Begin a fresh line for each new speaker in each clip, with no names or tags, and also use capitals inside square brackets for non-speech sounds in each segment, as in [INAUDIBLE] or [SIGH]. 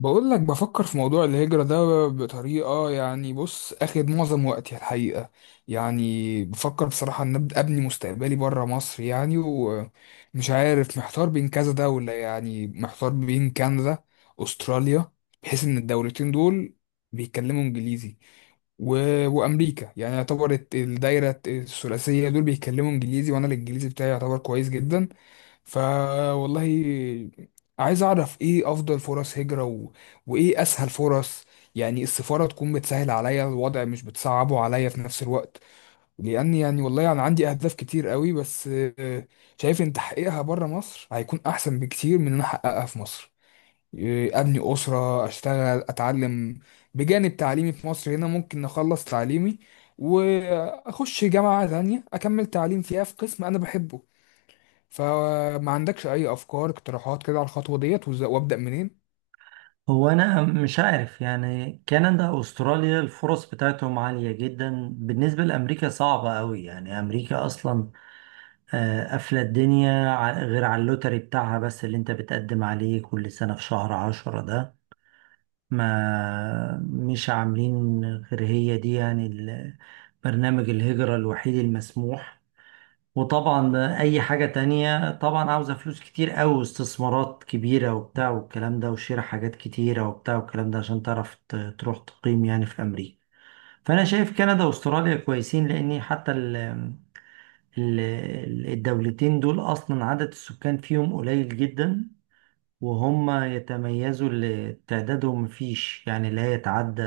بقول لك بفكر في موضوع الهجرة ده بطريقة، يعني اخد معظم وقتي الحقيقة. يعني بفكر بصراحة ان أبدأ ابني مستقبلي برا مصر، يعني ومش عارف محتار بين كذا دولة، يعني محتار بين كندا، استراليا، بحيث ان الدولتين دول بيتكلموا انجليزي و... وامريكا. يعني يعتبر الدايرة الثلاثية دول بيتكلموا انجليزي، وانا الانجليزي بتاعي يعتبر كويس جدا. فوالله عايز اعرف ايه افضل فرص هجرة وايه اسهل فرص، يعني السفارة تكون بتسهل عليا الوضع مش بتصعبه عليا في نفس الوقت. لان يعني والله انا يعني عندي اهداف كتير قوي، بس شايف ان تحقيقها بره مصر هيكون احسن بكتير من ان أنا احققها في مصر. ابني اسرة، اشتغل، اتعلم بجانب تعليمي في مصر. هنا ممكن اخلص تعليمي واخش جامعة تانية اكمل تعليم فيها في قسم انا بحبه. فما عندكش اي افكار اقتراحات كده على الخطوه ديت، وابدا منين؟
هو انا مش عارف، يعني كندا واستراليا الفرص بتاعتهم عالية جدا، بالنسبة لامريكا صعبة قوي. يعني امريكا اصلا قافلة الدنيا، غير على اللوتري بتاعها، بس اللي انت بتقدم عليه كل سنة في شهر عشرة ده، ما مش عاملين غير هي دي، يعني برنامج الهجرة الوحيد المسموح. وطبعا اي حاجة تانية طبعا عاوزة فلوس كتير قوي واستثمارات كبيرة وبتاع والكلام ده، وشراء حاجات كتيرة وبتاع والكلام ده، عشان تعرف تروح تقيم يعني في امريكا. فانا شايف كندا واستراليا كويسين، لان حتى ال الدولتين دول اصلا عدد السكان فيهم قليل جدا، وهم يتميزوا اللي تعدادهم مفيش، يعني لا يتعدى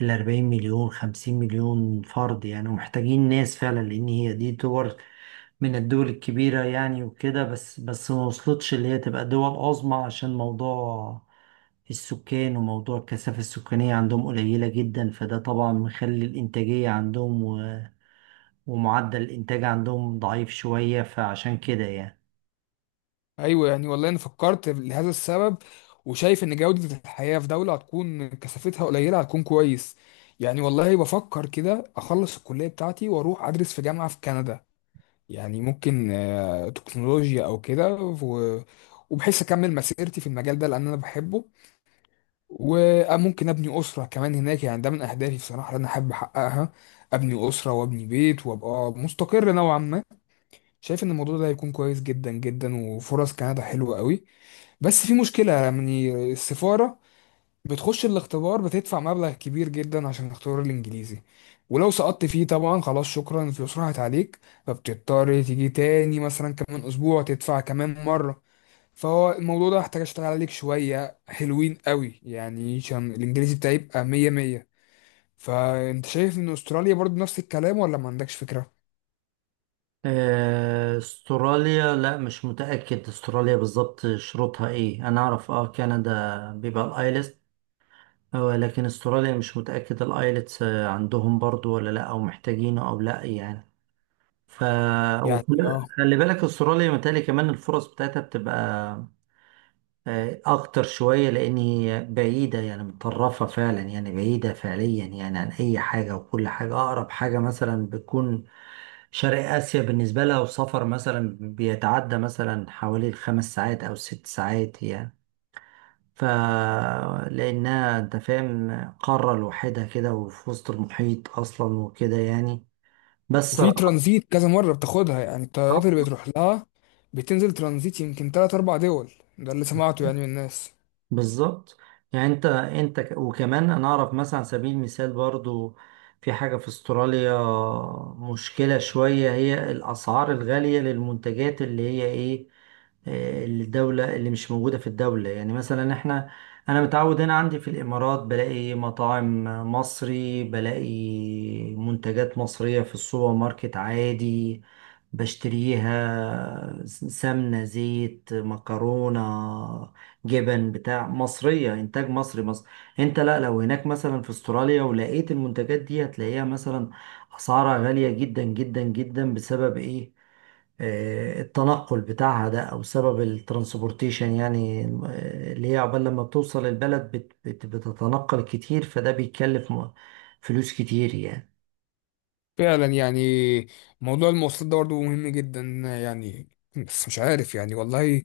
ال 40 مليون 50 مليون فرد يعني، ومحتاجين ناس فعلا، لان هي دي دول من الدول الكبيرة يعني وكده، بس بس ما وصلتش اللي هي تبقى دول عظمى، عشان موضوع السكان وموضوع الكثافة السكانية عندهم قليلة جدا، فده طبعا مخلي الإنتاجية عندهم ومعدل الإنتاج عندهم ضعيف شوية، فعشان كده يعني.
ايوه، يعني والله انا فكرت لهذا السبب، وشايف ان جوده الحياه في دوله هتكون كثافتها قليله هتكون كويس. يعني والله بفكر كده اخلص الكليه بتاعتي واروح ادرس في جامعه في كندا. يعني ممكن تكنولوجيا او كده، وبحيث اكمل مسيرتي في المجال ده لان انا بحبه. وممكن ابني اسره كمان هناك، يعني ده من اهدافي بصراحه اللي انا احب احققها: ابني اسره وابني بيت وابقى مستقر نوعا ما. شايف ان الموضوع ده هيكون كويس جدا جدا وفرص كندا حلوة قوي. بس في مشكلة، يعني السفارة بتخش الاختبار بتدفع مبلغ كبير جدا عشان اختبار الانجليزي، ولو سقطت فيه طبعا خلاص شكرا الفلوس راحت عليك. فبتضطر تيجي تاني مثلا كمان اسبوع تدفع كمان مرة. فهو الموضوع ده هحتاج اشتغل عليك شوية حلوين قوي، يعني عشان الانجليزي بتاعي يبقى مية مية. فانت شايف ان استراليا برضو نفس الكلام ولا ما عندكش فكرة؟
استراليا لا مش متأكد استراليا بالظبط شروطها ايه، انا اعرف اه كندا بيبقى الايلتس، لكن استراليا مش متأكد الايلتس، عندهم برضو ولا لا، او محتاجينه او لا يعني. ف
يعني اه.
وخلي بالك استراليا متهيألي كمان الفرص بتاعتها بتبقى اكتر شوية، لان هي بعيدة يعني متطرفة فعلا، يعني بعيدة فعليا يعني عن اي حاجة، وكل حاجة اقرب حاجة مثلا بتكون شرق اسيا بالنسبة لها، وسفر مثلا بيتعدى مثلا حوالي الخمس ساعات او 6 ساعات يعني، ف لانها انت فاهم قارة لوحدها كده، وفي وسط المحيط اصلا وكده يعني بس.
وفي ترانزيت كذا مرة بتاخدها، يعني الطيارات اللي بتروح لها بتنزل ترانزيت يمكن تلات أربع دول. ده اللي سمعته يعني من الناس.
بالظبط، يعني انت وكمان انا اعرف مثلا على سبيل المثال برضو، في حاجة في استراليا مشكلة شوية، هي الاسعار الغالية للمنتجات اللي هي ايه، الدولة اللي مش موجودة في الدولة، يعني مثلا احنا انا متعود هنا عندي في الامارات بلاقي مطاعم مصري، بلاقي منتجات مصرية في السوبر ماركت عادي، بشتريها سمنة زيت مكرونة جبن بتاع مصرية إنتاج مصري مصر. أنت لا لو هناك مثلا في أستراليا ولقيت المنتجات دي، هتلاقيها مثلا أسعارها غالية جدا جدا جدا، بسبب إيه التنقل بتاعها ده، أو سبب الترانسبورتيشن يعني، اللي هي عقبال لما بتوصل البلد بت بت بتتنقل كتير، فده بيتكلف فلوس كتير يعني.
فعلا، يعني موضوع المواصلات ده برضه مهم جدا. يعني بس مش عارف يعني والله،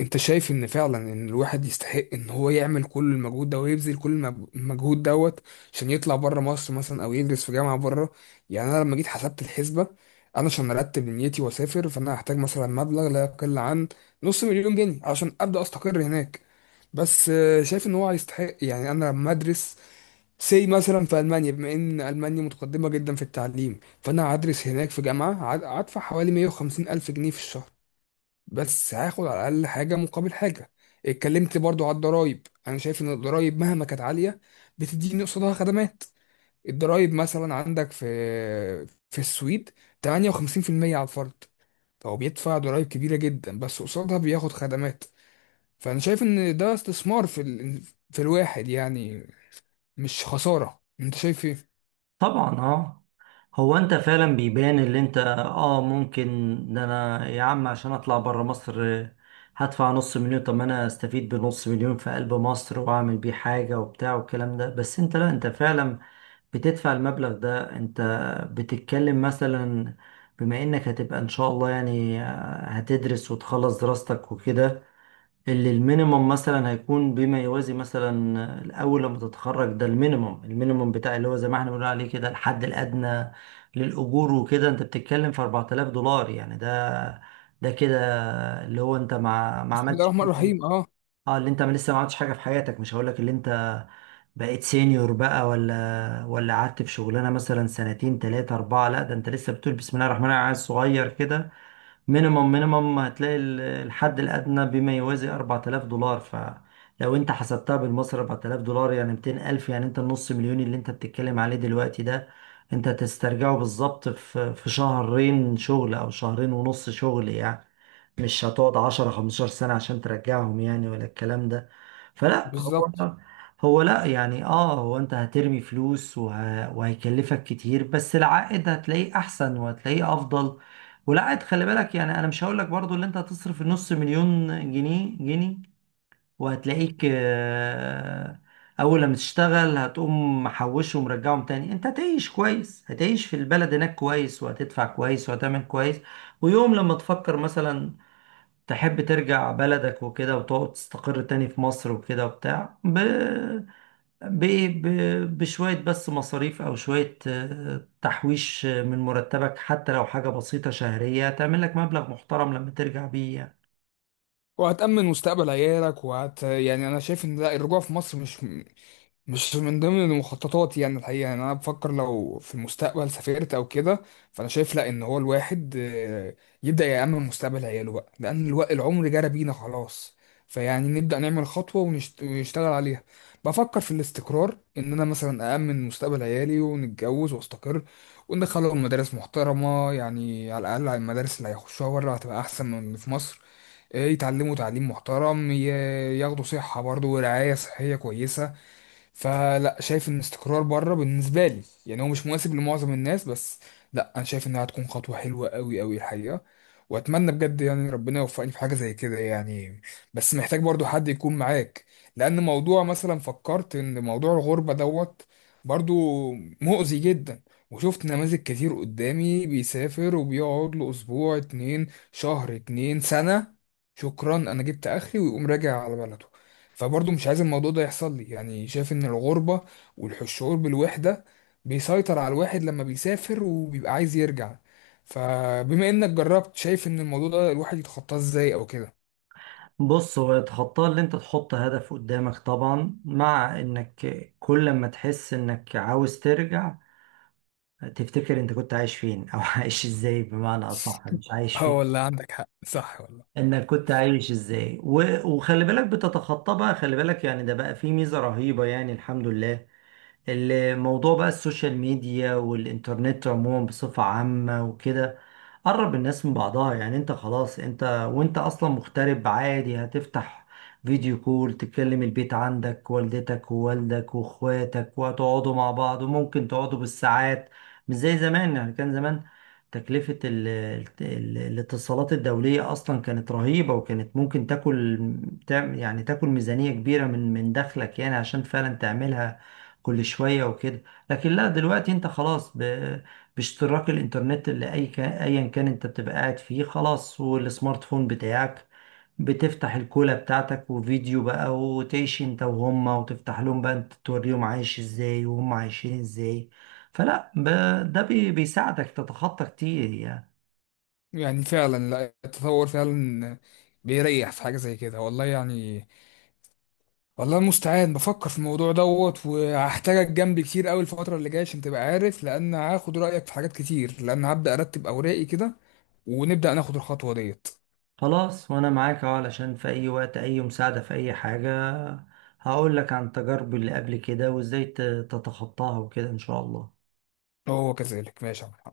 انت شايف ان فعلا ان الواحد يستحق ان هو يعمل كل المجهود ده ويبذل كل المجهود دوت عشان يطلع بره مصر مثلا او يدرس في جامعه بره؟ يعني انا لما جيت حسبت الحسبه، انا عشان ارتب نيتي واسافر فانا هحتاج مثلا مبلغ لا يقل عن نص مليون جنيه عشان ابدا استقر هناك. بس شايف ان هو يستحق. يعني انا لما ادرس سي مثلا في المانيا، بما ان المانيا متقدمه جدا في التعليم، فانا هدرس هناك في جامعه هدفع حوالي 150 الف جنيه في الشهر، بس هاخد على الاقل حاجه مقابل حاجه. اتكلمت برضو على الضرايب، انا شايف ان الضرايب مهما كانت عاليه بتديني قصادها خدمات. الضرايب مثلا عندك في في السويد 58% على الفرد، فهو بيدفع ضرايب كبيره جدا بس قصادها بياخد خدمات. فانا شايف ان ده استثمار في الواحد، يعني مش خساره. انت شايف ايه؟
طبعا اه هو انت فعلا بيبان اللي انت اه ممكن، ده انا يا عم عشان اطلع بره مصر هدفع نص مليون، طب ما انا استفيد بنص مليون في قلب مصر واعمل بيه حاجة وبتاع والكلام ده، بس انت لا انت فعلا بتدفع المبلغ ده، انت بتتكلم مثلا بما انك هتبقى ان شاء الله يعني، هتدرس وتخلص دراستك وكده، اللي المينيمم مثلا هيكون بما يوازي مثلا، الاول لما تتخرج ده المينيمم المينيمم بتاع اللي هو زي ما احنا بنقول عليه كده الحد الادنى للاجور وكده، انت بتتكلم في $4000 يعني، ده كده اللي هو انت ما
بسم الله
عملتش،
الرحمن الرحيم. اه،
اه اللي انت ما لسه ما عملتش حاجه في حياتك، مش هقول لك اللي انت بقيت سينيور بقى، ولا قعدت في شغلانه مثلا سنتين ثلاثه اربعه، لا ده انت لسه بتقول بسم الله الرحمن الرحيم عيل صغير كده. مينيمم مينيمم هتلاقي الحد الأدنى بما يوازي $4000، فلو أنت حسبتها بالمصري $4000 يعني 200,000، يعني أنت النص مليون اللي أنت بتتكلم عليه دلوقتي ده، أنت تسترجعه بالظبط في شهرين شغل أو شهرين ونص شغل يعني، مش هتقعد 10 15 سنة عشان ترجعهم يعني ولا الكلام ده. فلا هو
بالظبط.
هو لا يعني، اه هو انت هترمي فلوس وهيكلفك كتير، بس العائد هتلاقيه احسن وهتلاقيه افضل، والعائد خلي بالك يعني، انا مش هقول لك برضو اللي انت هتصرف نص مليون جنيه، وهتلاقيك اول لما تشتغل هتقوم محوشه ومرجعهم تاني، انت هتعيش كويس هتعيش في البلد هناك كويس وهتدفع كويس وهتعمل كويس، ويوم لما تفكر مثلا تحب ترجع بلدك وكده وتقعد تستقر تاني في مصر وكده وبتاع، ب... بشوية بس مصاريف، أو شوية تحويش، من مرتبك حتى لو حاجة بسيطة شهرية، تعمل لك مبلغ محترم لما ترجع بيه يعني.
وهتأمن مستقبل عيالك وهت، يعني انا شايف ان لا الرجوع في مصر مش مش من ضمن المخططات. يعني الحقيقة يعني أنا بفكر لو في المستقبل سافرت أو كده، فأنا شايف لأ إن هو الواحد يبدأ يأمن مستقبل عياله بقى، لأن الوقت العمر جرى بينا خلاص. فيعني نبدأ نعمل خطوة ونشتغل عليها. بفكر في الاستقرار، إن أنا مثلا أأمن مستقبل عيالي ونتجوز وأستقر وندخلهم مدارس محترمة، يعني على الأقل على المدارس اللي هيخشوها بره هتبقى أحسن من اللي في مصر. يتعلموا تعليم محترم، ياخدوا صحة برضه ورعاية صحية كويسة. فلا، شايف ان استقرار بره بالنسبه لي، يعني هو مش مناسب لمعظم الناس، بس لا انا شايف انها هتكون خطوه حلوه قوي قوي الحقيقه. واتمنى بجد يعني ربنا يوفقني في حاجه زي كده. يعني بس محتاج برضو حد يكون معاك، لان موضوع، مثلا فكرت ان موضوع الغربه دوت برضو مؤذي جدا. وشفت نماذج كتير قدامي بيسافر وبيقعد له اسبوع اتنين، شهر اتنين، سنه، شكرا انا جبت اخري، ويقوم راجع على بلده. فبرضه مش عايز الموضوع ده يحصل لي. يعني شايف ان الغربة والشعور بالوحدة بيسيطر على الواحد لما بيسافر وبيبقى عايز يرجع. فبما انك جربت، شايف ان الموضوع ده الواحد يتخطاه ازاي او كده؟
بص هو تخطى اللي انت تحط هدف قدامك طبعا، مع انك كل ما تحس انك عاوز ترجع، تفتكر انت كنت عايش فين، او [LAUGHS] عايش ازاي بمعنى اصح مش عايش
اه
فين،
والله عندك حق، صح والله.
انك كنت عايش ازاي وخلي بالك بتتخطى بقى، خلي بالك يعني ده بقى فيه ميزة رهيبة يعني الحمد لله، الموضوع بقى السوشيال ميديا والإنترنت عموما بصفة عامة وكده قرب الناس من بعضها يعني، انت خلاص انت وانت اصلا مغترب عادي هتفتح فيديو كول تكلم البيت عندك، والدتك ووالدك واخواتك وهتقعدوا مع بعض، وممكن تقعدوا بالساعات، مش زي زمان، يعني كان زمان تكلفة ال الاتصالات الدولية أصلا كانت رهيبة، وكانت ممكن تاكل يعني تاكل ميزانية كبيرة من دخلك يعني، عشان فعلا تعملها كل شوية وكده. لكن لا دلوقتي انت خلاص باشتراك الانترنت اللي اي كان ايا كان انت بتبقى قاعد فيه خلاص، والسمارت فون بتاعك بتفتح الكولة بتاعتك وفيديو بقى، وتعيش انت وهما، وتفتح لهم بقى انت توريهم عايش ازاي وهم عايشين ازاي، فلا ده بيساعدك تتخطى كتير يعني.
يعني فعلا، لا التطور فعلا بيريح في حاجة زي كده والله. يعني والله المستعان، بفكر في الموضوع دوت، وهحتاجك جنبي كتير قوي الفترة اللي جاية عشان تبقى عارف، لأن هاخد رأيك في حاجات كتير، لأن هبدأ أرتب أوراقي كده ونبدأ ناخد الخطوة ديت.
خلاص وانا معاك اهو، علشان في اي وقت اي مساعدة في اي حاجة، هقول لك عن تجاربي اللي قبل كده وازاي تتخطاها وكده ان شاء الله.
هو كذلك، ماشي يا عم.